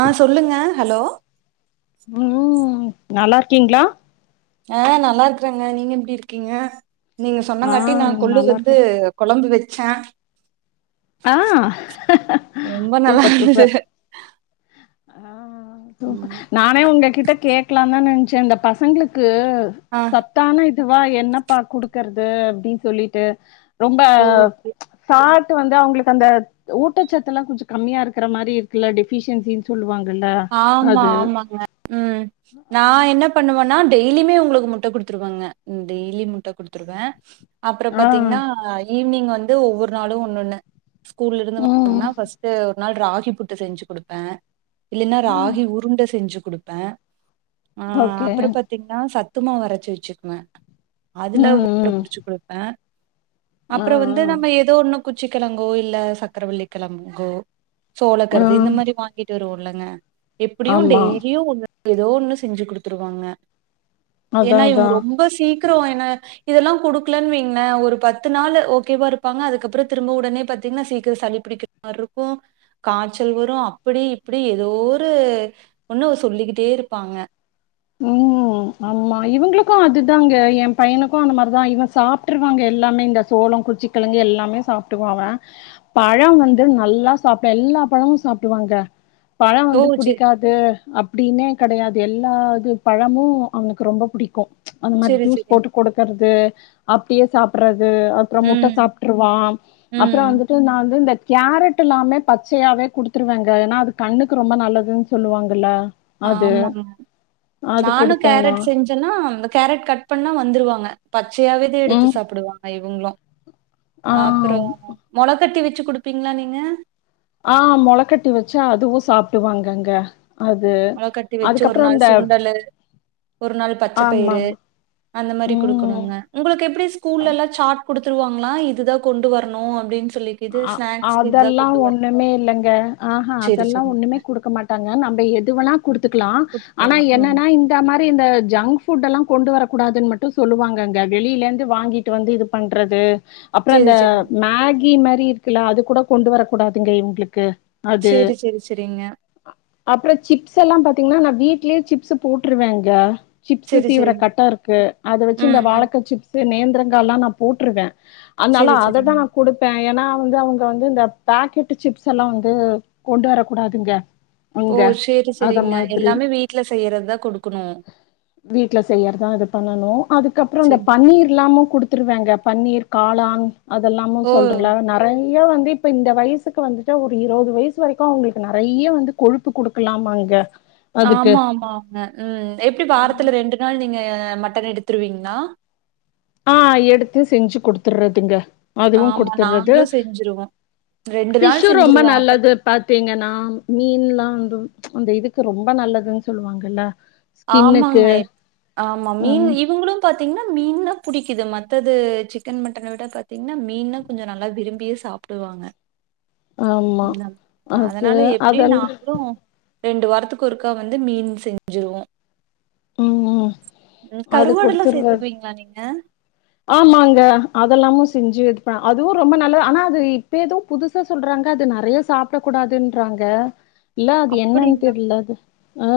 ஆ சொல்லுங்க ஹலோ ம் நல்லாருக்கீங்ளா? ஆ நல்லா இருக்குறங்க நீங்க எப்டி இருக்கீங்க? நீங்க ஆ சொன்னங்காட்டி நா கொல்லு நல்லா சொத்து இருக்கே கொழம்பு வச் சே ஆ நல்லா சூப்பர் இருந்தது சூப்பர் ஆ ம் நானே உங்ககிட்ட கேக்கலான்தா நென ச்சு அந்த பசங்குளுக்கு அ ஆ சத்தான இட் இதுவா என்னப்பா குடுக்கறது அப்டின்னு சொல்லிட்டு ரொம்ப ஓ! சாட் ந்த அவங்களுக்கு அந்த ஊட்டச்சத்துல்லா கொஞ்சொ கம்மியா இருக்கிற மாரி இருக்குல்ல டெபிஷியன்சினு சொல்லுவாங்க ஆமா ஆமாங்க ம் நா என்ன பண்ணுவன்னா டெய்லிய்மே உங்ளுக்கு முட்ட குடுத்துருவாங்க டெய்லியி முட்ட குடுத்ருவே அப்றோ ஆ பாத்தீங்னா ஈவ்னிங் வந் து ஒவ்வொரு நாளு ஒன்னொண்ணு ஸ்கூல்லருந்து வந்த ம் கண ஃபாஸ்ட்டு ஒரு நாள் ராகி புட்டு செஞ்சு குடுப்பே இல்லன்னா ஆ ராகி உருண்ட செஞ்சு குடுப்பே ஆ ஓகே அப்ற பாத்தீங்கன்னா சத் தத்து மாவு அரச்சு வெச்சுக்குவே அதுல உருண்ட ம் ம் புடுச்சுக்கோங்க ஆ அப்றோ வந்து நம்ம ஏதோ ஒண்ணு குச்சிக்கெழங்கோ இல்ல சக்கரவள்ளிக்கெழங்கோ ஆ ஆ சோளக்கருது இந்த மாரி வாங்கிட்டு வருவோ னே எப்புடியு ஆமா டெய்ரியு ஒன்னு எதோ ஒண்ணு செஞ்சு குடுத்துருவாங்க ஏனா அதான் இவங்க அதான் ரொம்ப சீக்கிரோ என்ன இதெல்லாங் குடுக்கலன்னு வைங்களேன் ஒரு பத்து நாள் ஓகேவா இருப்பாங்க அதுக்கப்புறோ திரும்ப உடனே பாத்தீங்கன்னா சீக்கிரோ சளி புடிக்கிற மாரி இருக்கு காய்ச்சல் வரு அப்படி இப் படி எதோரு ஒன்னு சொல்லிக்கிட்டே இருப்பாங்க உம் ஆமா இவங்களுக்கு அதுதாங்க என் பையனுக்கு அந்த மாரிதா இவன் சாப்பிட்டுருவாங்க எல்லாமே இந்த சோளம் குச்சிக்கிழங்கு எல்லாமே சாப்பிட்டுவான் அவன் பழம் வந்து நல்லா சாப்பிடு எல்லா பழமும் சாப்பிடுவாங்க பழம் ஓ வந்து செரி புடிக்காது அப்படின்னே கெடையாது எல்லா பழமும் அவனுக்கு ரொம்ப புடிக்கு அந்த மாரி செரி ஜூஸ் செரி போட்டு கொடுக்கறது அப்படியே சாப்பிடற து அப்புறோ முட்ட ம் சாப்பிட்டுருவான் அப்புறோ ம் வந்துட்டு நான் வந்துட்டு இந்த கேரட் எல்லாமே பச்சயாவே குடுத்துருவேங்க ஏனா அது கண்ணுக்கு ரொம்ப நல்லதுனு சொல்லுவாங்கள்ல ஆமாமா நானு குடுப்பேன்னா கேரட் செஞ்சேன்னா அ கேரட் கட் பண்ணா வந்துருவாங்க பச்சயாவேதா எடுத்து ம் சாப்பிடுவாங்க இவங்களு ஆ அப்ற மொள கட்டி வெச் சு குடுப்பிங்ளா நீங்க ஆ மொளக்கட்டி வெச்சா அதுவு சாப்டுவாங்கங்க அது மொளக்கட்டி வெச்சு ஒரு அதுக்கப்றோ நாள் இந்த சுண்டலு ஒரு நாள் பச்சைப்பயிறு ஆமாமா அந்த மாரி ம் குடுக்கணுங்க உங்களுக்கு எப்படி ஸ்கூல்லெல்லா சாட் குடுத் துருவாங்ளா இதுதா கொண்டு வரணு அப்டின் அ அதெல்லா ஒண்ணுமே இல்லங்க ஆஹா சரி, அதெல்லா சரிங்க. ஒண்ணுமே குடுக்க மாட்டாங்க நம்ப எது வேனா குடுத்துக்லா குடுத்துட்டு ஆனா வரலாம். ம். என்னனா இந்த மாரி இந்த ஜங் ஃபுட்டெல்லா கொண்டு வரக்கூடாதுன் மட்டு சொல்லுவாங்கங்க வெளில இருந்து வாங்கிட்டு வந்து இது பண்றது அப்ற சரி, அந்த சரிங்க. மே கி மாரி இருக்குல்ல அது கூட கொண்டு வர கூடாதுங்க எங்ளுக்கு சேரி சேரி செரிங்க அப்பற சிப்ஸ் எல்லா பாத்திங்னா நா வீட்லேயே சிப்ஸ் போட்ருவேங்க சிப்ஸு சரி, சீவர சரிங்க. கட்ட இருக்கு அத வெச்சு இந்த ம், ம். வாழக்கா சிப்ஸு நேந் தரங்காலா நா போட்ருவ சரி, அதனால சரிங்க. அததா நா குடு ஏனா வந்து அவுங்க வந்து இந்த பாக்கெட்டு சிப்ஸ் எல்லா வந்து கொண்டு வரக்குடாதுங்க ஓ! அங்க சரி, அத சரிங்க. மாதிரி எல்லாமே வீட்ல செய்யறது தான் குடுக்கணும். வீட்டுல செய்யறதா இது பண்ணணு அதுக்கப்புற இந்த சரி. பன்னீர்ல்லாமு குடுத்துருவேங்க பன்னீர் காளான் அதெல்லாமு ஓ! சொல்றன்ல நெறை யா வந்து இப்ப இந்த வயசுக்கு வந்துட்டு ஒரு இருவது வயசு வரைக்கு அவங்களுக்கு நெறைய வந்து கொழுப்பு குடுக்கலாமாங்க அதுக்கு ஆமா ஆமாங்க ம் எப்படி வாரத்துல ரெண்டு நாள் நீங்க மட்டன் எடுத்துருவிங்ளா ஆ எடுத்து செஞ்சு குடுத்துர்றதுங்க அதுவு ஆமா, குடுத்துர்றது நாங்களும் செஞ்சுருவோம். நாள் ஃபிஷ்ஷு ரொம்ப செஞ்சுருவோம். அப்ப நல்லது பாத்திங்கனா மீன்ல்லா அந்த இதுக்கு ரொம்ப நல்லதுன் சொல்லுவாங்கல்ல ஸ்கின்னுக்கு ஆமாங்க ஆமா மீன் ம் இவுங்களு பாத் திங்னா மீன்னா பிடிக்குது மத்தது சிக்கன் மட்டன விட பாத்திங்னா மீன்னா கொஞ்ச நல்லா விரும்பியே சாப்டுவாங்க ஆமா அது அதெல்லா ரெண்டு வாரத்துக்கு ஒருக்கா வந்து மீன் செஞ்சுருவோ ம் ம் அது கருவாடு எல்லா குடுத்துர்றது சேத்துக்குவிங்ளா நீங்க ஆமாங்க அதெல்லாமு செஞ்சு இது ப அதுவு ரொம்ப நல்லது ஆனா அது இப்ப ஏதோ புதுசா சொல்றாங்க அது நெறய சாப்ட கூடாதுன்றாங்க இல்ல அது என்னன் அப்படிங்களா? தெர்ல அது ஆ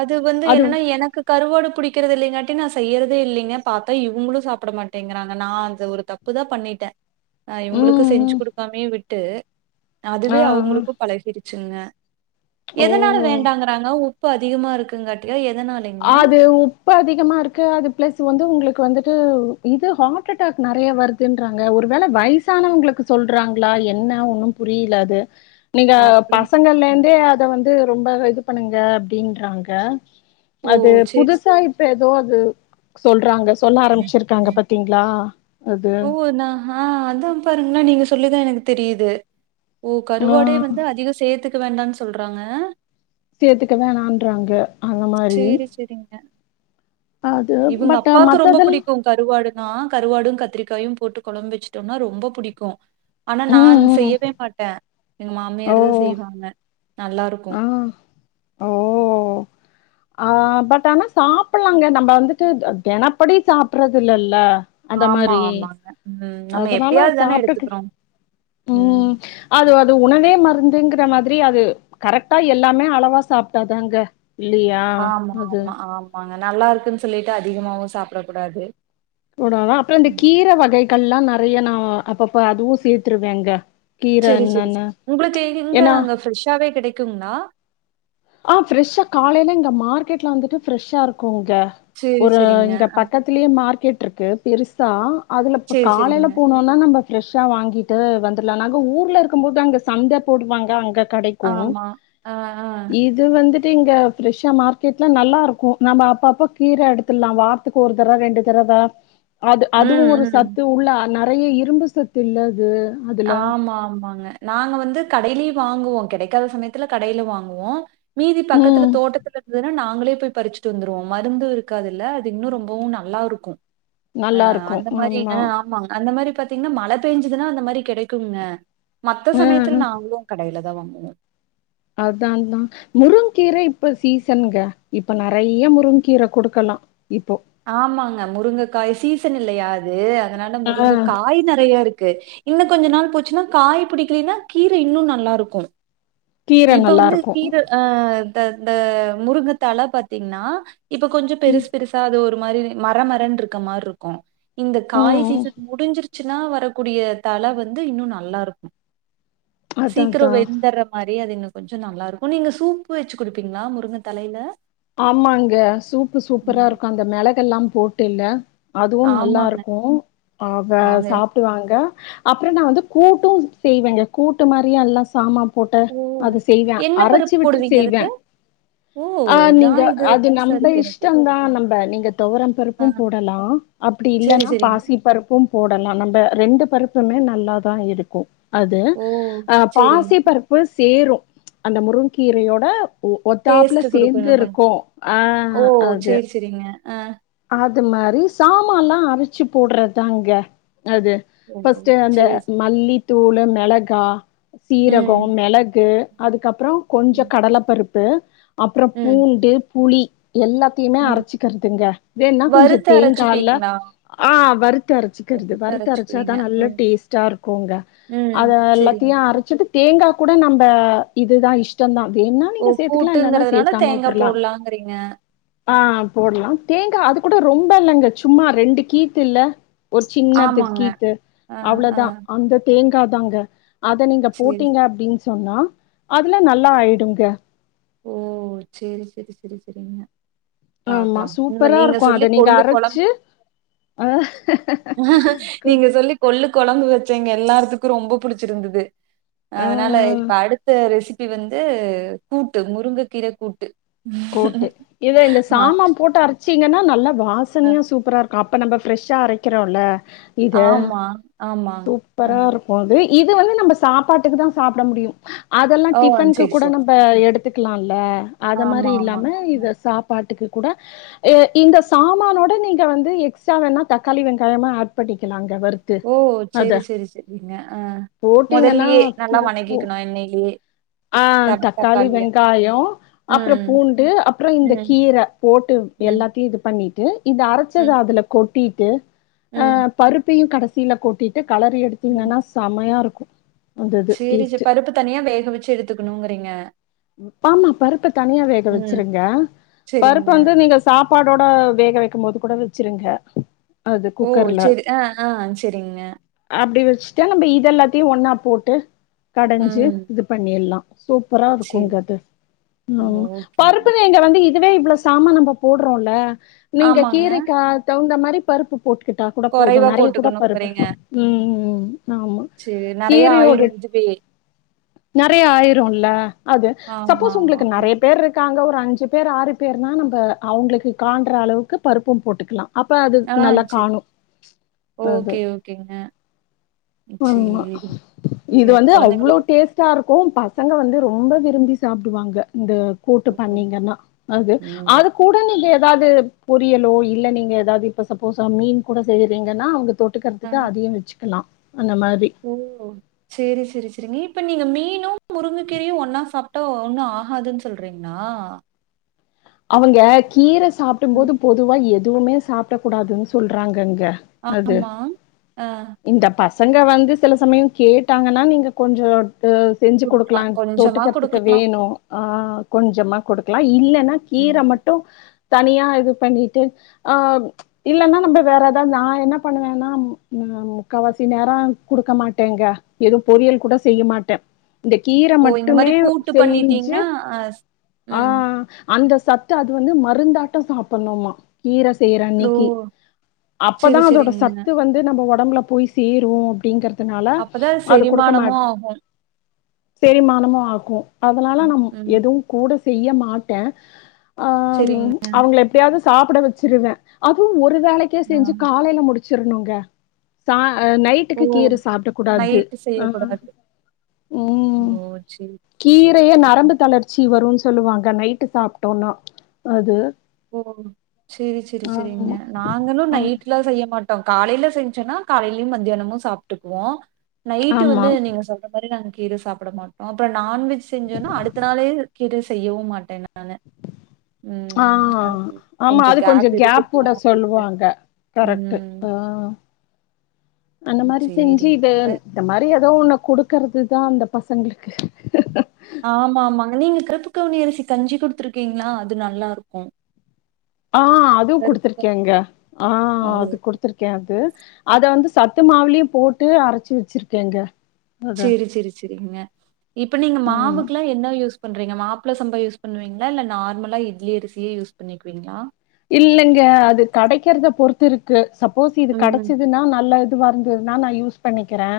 அது வந்து அது என்னன்னா எனக்கு கருவாடு பிடிக்கிறது இல்லாட்டி நான் செய்யறதே இல்லைங்க பாத்தா இவங்களும் சாப்பிட மாட்டேங்கிறாங்க நான் அந்த ஒரு தப்புதா பண்ணிட்ட அ இவங்களுக்கு ம் செஞ்சு ம் குடுக்காமயே விட்டு ஆ அதுவே அவங்களுக்கும் பழகிடுச்சுங்க ஆ எதனால ஓ வேண்டாங்கறாங்க இப்போ அதிகமா இருக்குங்காட்டி அது உப்பு அதிகமா இருக்கு அது பிளஸ் வந் உங்களுக்கு வந்துட்டு இது ஹார்ட் அட்டாக் நிறைய வருதுன்றாங்க ஒருவேள வயசானவங்களுக்கு சொல்றாங்களா என்ன ஒன்னு புரியலது நீங்க அப்டி பசங்கள்ல இருந்தே அத வந்து ரொம்ப இது பண்ணுங்க அப்டின்றாங்க ஓ அது சேரி புதுசா இப்ப அது சொல்றாங்க சொல்ல ஆரம்பிச்சிருக்காங்க பாத்தீங்களா? அது ஓ நா ஆ அத பாருங்கள நீங்க சொல்லிதான் எனக்கு தெரியுது ஓ ஆ கருவாடே வந்து அதிகம் சேத்து க்க வேண்டான்னு சொல்றாங்க சேத்துக்க வேணான்றாங்க அந்த மாரி சேரி சேரிங்க அது இவங்க பட் அப்பாக்கு ரொம்ப மத்ததெல்லாம் புடிக்கும் கருவாடு நா கருவாடும் கத்திரிக்காயும் போட்டு கொழம்பு வச்சட்டோம்னா ரொம்ப பிடிக்கும். ஆனா ம் நான் ம். செய்யவே மாட்டே எங்க ஓ! மாமியார்த செய்வாங்க ஆ. நல்லாருக்கும் ஓ! ஆ பட் ஆனா சாப்பலாங்க நம்ம வந்துட்டு தினப்படி சாப்றது இல்லல்ல அந்த ஆமா, மாரி ஆமாங்க. ம். நம்ம அதனால எப்பயாவது தானே சாப்டுக்கு எடுத்துக்கிறோம். ம் அது அது உணவே மருந் துங்கற மாதிரி அது கரெக்டா எல்லாமே அளவா சாப்ட்டாதாங்க இல்லியா அது நல்லா இருக்குன்னு சொல்லிட்டு அதிகமாவு சாப்டக் கூடாது கூடாலா அப்புற இந்த கீர வகை மக்கள்லா நெறைய நா அப்பப்ப அதுவு சேத்தருவேங்க சரி சரி உங்களுக்கு எங்க நாங்க ஃப்ரெஷ்ஷாவே கெடைக்குங்ளா ஆஹ்ஃப்ரெஷ்ஷா காலைல இங்க மார்க்கெட்லா வந்துட்டு ஃரெஷ்ஷா இருக்கு ங்க சரி, ஒரு சரிங்க. இங்க பக்கத்திலயே மார்க்கெட் ருக்கு பெருசா அதுல ப் சரி, காலையில சரிங்க. போனோனா நம்ப ஃப்ரெஷ்ஷா வாங்கிட்டு வந்துட்லா நாங்க ஊர்லருக்கும்போது அங்க சந்த போடுவாங்க அங்க ஆமா ஆ ஆ து வந்துட்டு இங்க ப்ரெஷ்ஷா மார்க்கெட்ல நல்லாருக்கூ நம்ம அப்பப்ப கீர எடுத்துட்லா வார்த்தக்கு ஒரு தர ரெண்டு தரவ அத் அதுவூ ம், ஒரு ம். சத்து உள்ள நர் றைய இரும்பு சத்துள்ளது ஆமா ஆமாங்க நாங்க வந்து கடையிலயூ வாங்குவோ கெடைக்காத சமயத்துல கடையில வாங்குவோ மீதி பக்கத்துல ம். தோட்டத்து இருந்துதுன்னா நாங் ங்களே போய் பறிச்சுட்டு வந்துருவோ மருந்து இருக்காதுல்ல அது இன்னூ ரொம்பவூ நல்லாருக்கூ ம் ஆ நல்லா இருக்கும். அந்த மாரி ஆ ஆமா. ஆமாங்க அந்த மாரி பாத்தீங்னா மழ பேஞ்சுதுனா அ மாரி கெடைக்கூங்க மத்த ஆ சமயத்தில நாங்களூ கடையில தா வாங்குவோ அதா அதா முருங்க்கீர இப்ப சீசனுங்க இப்ப நறைய முருங்க்கீர குடுக்லா இப்போ ஆமாங்க முருங்கக்காய் சீசன் இல்லையா அது தனால ஆ. முருங்க காய் நறைய இருக் கு இன்னூ கொஞ்ச நாள் போச்சுன்னா காய் புடிக்கலன்னா கீர இன்னூ நல்லாருக்கூ கீர இப்ப நல்லா வந்து இருக்கு கீர ஆ இந்தந்த முருங்க தழ பாத்தீங்னா த இப்ப கொஞ்சொ ம் பெருசு பெருசா அது ஒரு ஒரு மாரி மரமரன்றுக்க மாரி இருக்கூ இந்த காய் ம் ம் சீசன் முடிஞ்சிருச் ச்சுனா வரக்கூடிய தழ வந்து இன்னூ நல்லாருக் அதா சீக்கரோ அதா வெந்தர்ர மாரி அது இன்னு கொஞ்சொ நல்லாருக்கூ நீங்க சூப்பு வச்சு குடுப்பீங்களா முருங்க தழையில ஆமாங்க சூப்பு சூப்பராருக்கூ அந்த மெளக் எல்லா போட்டுல்ல அதுவூ ஆமாங்க. நல்லாருக்கூ ஆக நாங்க சாப்டுவாங்க அப்றோ நா வந்து கூட்டூ செய்வேங்க கூட்டு மாறியே எல்லா சாமா போட்டு ஓ! அது செய்வே என்ன அரச்சு பருப்பு விட்டு போடுவீங்க செய்வே அதுக்கு? ஓ! ஆ நீங்க இதான் இது அது புதுசா நம்ப இருக்கு எனக்கு. இஷ்டோந்தா நம்ப நீங்க தொவரம் ஆ பருப்பும் போடலா அப்டி சரி, இல்லன்னா சரிங்க. பாசிப்பருப்பும் போடலா நம்ப ரெண்டு பருப்புமே நல்லாதா இருக்கும் அது ஓ! அஹ் சரிங்க. பாசி பருப்பு சேரும் அந்த முருங்கீரயோட ஒ டேஸ்ட் ஒத்தாப்லஸ் குடுக்கும் இன்னும் கொஞ்சம். ங்கருக்கும் ஆஹ் அது ஆஹ் அது மாறி சாமான்லா அரச்சு போட்றதாங்க அது ஓ ஃபஸ்ட்டு அந்த சேரி மல்லி தூளு மெளகா ம் சீரகொம் மெளகு அதுக்கப்றொம் கொஞ்ச ம் கடலபருப் ப அப்ற ம் பூண்டு புளி எல்லாத்யுமே ம் அரச்சிக்கற்துங்க வேன்னா கொஞ்ச வறுத்து தேங்கால்ல அரச்சுப்பீங்களா அ ஆ வறுத் து அரச்சுக்கற்து வறுத்து அரச்சுக்குவீங்க அரச்சாதான் நல்ல ம் டேஸ்ட்டாருக்குங்க அத ம் எல்லாத்தியு செரிங்க அரச்சிட்டு தேங்கா குட நம்ப இதுதான் இஷ்டந்தான் வேன்னா ஓ நீங்க சேத்துக்கலாம் இல்லனா கூட்டுங்கறதுனால சேக்காம தேங்கா உட்ரலா போடலாங்கறீங்க ஆஹ் போட்லா ஏங்க அது கூட ரொம்ப இல்லங்க சும்மா ரெண்டு கீ்த்துல்ல ஒரு சின்னத்து ஆமாங்க கீத்து ஆ ஆ அவ்ளோதான் அந்த தேங் காதாங்க அத நீங்க சேரி போட்டீங்க அப்டின் சொன்னா அதுலா நல்லா ஆயிடுங்க ஓ சேரி சேரி செரி செரிங்க ஆமா பாக்லான் ஒங்க சூப்பரா நீங்க இருக்கும். அத சொல்லி நீங்க கொள்ளு கொலம்பு அரச்சு அ கு நீங்க சொல்லி கொள்ளு கொலம்பு வெச் சேங்க எல்லார்த்துக்கும் ரொம்ப புடிச்சிருந்துது ஆ அதனால இப்ப அடுத்த ரெசிப் டி வந்து கூப் டு முருங்க கீர கூட்டு கோட்டு இத இந்த ஆ சாமா போட்டு அரச்சிங்கனா நல்லா ஆ. வாசனயா சூப்பராருக் அப்ப நம்ப ஃப்ரெஷ்ஷா அரக்கிறோல்ல இத ஆமா ஆமா ஆ சூப்பரா இருக்கு அது இது வந்து நம்ம சாப்பாட்டுக்கு தா சாப்பிட முடியு அதெல்லா ஓ டிஃப்ன்க்கு செரி கூட செரி நம்ம எடுத் துக்கிலா இல்ல அது மா ஆமா திரி இல்லாம ஆமாங்க. இத சாப்பாட்டுக்கு கூட இந்த சாமானோட நீங்க வந்து எக்ஸ்ட்ரா வேணா தக்காளி வெங்காயமா ஏட் பண்ணிக்கலாங் ஓ செரி செரி செரிங்க அ போட்டீங்கன்னா முதல்லயே நல்லா தூக்கு வணங்கிக்கணு எண்ணெய்லியே ஆ தக் தக்காளி, தக்காளியே உம் ண்டு அப்றோ இந்த கீர போட்டு ம். எல்லாத்தையு இது பண்ணி பண்ணிட்டு இந்த அரைச்சத ம். அதுல கொட் டிட்டு ம். ஆஹ் பருப்பையு கட சில கொட்டிட் டு கலறி எடுத்தீங்கன்னா செமையா இருந் சேரி [unintelligible] பருப்பு தனியா வேக வச்சு எடுத்துக்கணுங்கிறீங்க ஆமா பருப்ப தனியா வேக ம். வச்சிருங்க பருப்பு சரிங்க. வந்து நீங்க சாப் பாடோட வேக வெக்கு போது கூட வச்சிருங்க அது ஓ குக்கர்ல சரி ஆஹ் ஆஹ் சரிங்க வச்ட்டா நம்ம இத எல்லாத்தையு ஒன்னா போட்டு கடஞ்சு ம். இது பண்ணிடலா சூப்பர் சரி. [inaudible] ம் ஓகேங்க. பருப்பு ஏங்க வந்து இ துவே இவலோ சாமான் நம்ம போட்றோல்ல நீங்க ஆமாங்க. கீரைக்கா தகுந்த மா திரி பருப்பு போட்டுக்கிட்டா கூட போது குறைவா நெறைய கூட பருப்பு போட்டுக்கணுங்கிறீங்க. ம் ம். ஆமா சரி நெறைய கீரையோட ஆயிரு இதுவே நெறைய ஆயிரு இல்ல அது ஆமா, சப்போஸ் ஆமா. உங்களுக்கு நெறைய ம். பேர் இருக்காங்க இப்ப அஞ்சு பேர் ஆறு பேர்னா நம்ப அவங்களுக்கு கான்ற அளவுக்கு பருப்பும் போட்டுக்கலா அப்ப அது ஆ நல்லா சரி. காணு அது ஓகே, ஓகேங்க. ஆமா சரி. இது சரி. வந்து குழந்தைங்களுக்கு அவ்வளவு டேஸ்ட்டா இருக் கும் பசங்க வந்து ரொம்ப விரும்பி சாப்பிடுவாங்க இந்த கூட்டு பண்ணீங்கன்னா அது அது கூட நீங்க ஏதாவது பொரியலோ இல்ல நீங்க ஏதாவது இப்ப சப்போஸ் மீன் கூட செய்யறீங்கன்னா அங்க தொட் ஆ தொட்டுக்றதுக்கு அதையும் வச்சுக்கலா ஓ சேரி சேரி சரி நீ இப்ப நீங்க மீனு முருங்கக்கீரையு ஒன்னா சாப்ட்டா ஒன்னு ஆகாதுன் சொல்றீங்களா அவங்க கீர சாப்டும் ம் போது பொதுவா எ துவுமே சாப்பிட கூடாதுன் சொல்றாங்கன் க அது ஆமா ஆ இந்த பச சங்க வந்து சில சமயம் கேட்டாங்கன்னா நீங்க கொஞ்சம் செஞ்சு குடுக்கலா கொடுக்கலா கொஞ்சமா தொட்டுக்றதுக்கு குடுக்கலா வேணு ஆஹ் கொஞ்சமா கொடுக்கலா இல்லைன்னா கீர ம் மட்டும் தனியா இது பண்ணிட்டு ஆஹ் இல்லைன்னா நம்ம வேற ஏதாவது நா என்ன பண்ணுவேனா முக்காவாசி நேரம் கொடுக்க மாட்டேங்க எதுவு பொறியல் கூட செய்ய மாட்டே இந்த கீர ஓ இந்த மட்டுமே மாரி கூட்டு செய்ஞ்சு பண்ணிட்டீங்கன்னா ஆ ஸ்- ம் ஆஹ் அந்த சத்து அது வந்து மருந்தாட்டோ சாப்பிடணுமா கீர செய்யற ஓ அன்னைக்கு அப்பதா சேரி அதோட சேரிங்க சத்து வந்து நம்ம ஒ டம்புல போய் சேரு அப்டிங்கர் அப்பதா அது செரிமானமு ஆகு செரிமானமு ஆகு அதனால நம் ம் எதுவு கூட செய்ய மாட் டே செரிங்கே சாப்பட வெச்சிருவே அதுவு ஒர் ஒரு வேலைக்கே ஆ செஞ்சி காலையில முடிச் ச்சிருனுங்க சா ஓ நைட்டுக்கு கீரே சாப்பட கூடாது நைட்டு ஆ செய்யக்கூடாது ம் ஓ சேரி சேரி கீரேயே சேரி ம் நரம்பு தளர்ச்சி வரு சொல்லுவாங்க நைட் விட்டு சாப்ட்டோனா அது ஓ சேரி சேரி சேரிங்க ஆமா நாங்களு ஆ நைட்லா செய்ய மாட்டோ டோம் காலையில செஞ்சோன்னா காலையிலையு மத்தியானமு சாப்ட்டுக்குவோ நைட்டு ஆமா வந்து நீங்க சொல்ற மாரி நாங்க கீர சாப்டமாட்டோ பர் நான்வெஜ் செஞ்சோன்னா அடுத்த நாளே கீர செய்யவு மாட்டே நா நானு ஆ ம் அது ஆமா அது கொஞ்சோ கேப் உட சொல்லுவாங்க கரெக்ட்டு ம் ஆ அந்த மாரி செஞ்சி இது சேரிங்க இந்த மாரி [unintelligible] ஏதே ஒன்ன குடுக்கறது தா அந்த பசங்களுக்கு ஆமா ஆமாங்க நீங்க கர்ப்பு கவுனி அரிசி கஞ்சி குடுத்துருக்கீங்களா அது நல்லா இருக்கு ஆ அதுவு கருப்பு குடுத்துருக்கேங்க கவுனி ஆ ஓ அது குடுத்துருக்கே அது அத வந்து சத்து மாவுளையு போட்டு அரச்சு வெச்சிருக்கேங்க சேரி சேரி சேரிங்க இப்ப நீங்க ம் மாவுக்குலா என்ன யூஸ் பண்றிங்க மாப்பள சம்பா யூஸ் பண்ணுவீங்களா இல்ல நார்மல இட்லி அரிசியே யூஸ் பண்ணிக்குவீங்களா இல்லங்க அது கடைக்கிறத பொறுத்து இருக்கு சப்போஸ் இது ம். கடச்சதுன்னா நல்ல இது வந்தது நான யூஸ் பண்ணிக்கிறே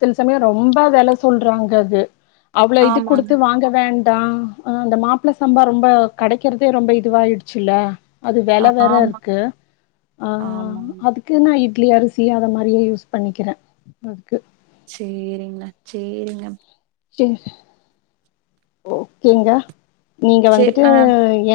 சில சமயோ ரொம்ப வெல சொல்றாங்க அது அவ்ளோ இது ஆமாங்க. குடுத்து வாங்க வேண் ஆ அந்த மாப்பிள சம்பா ரொம்ப கெடைக்கிறதே ரொம்ப இதுவாயிடுச்சுல்ல அது வெல வேற ஆமா, இருக்கு ஆ ஆமாங்க. அதுக்கு என்னா இட்லி அரிசி அத மாரியே யூஸ் பண்ணிக்கிற அதுக்கு சேரிங்ண்ணா சேரிங்க [unintelligible] ஓகேங்க நீங்க சே வந்துட்டு அ ஏ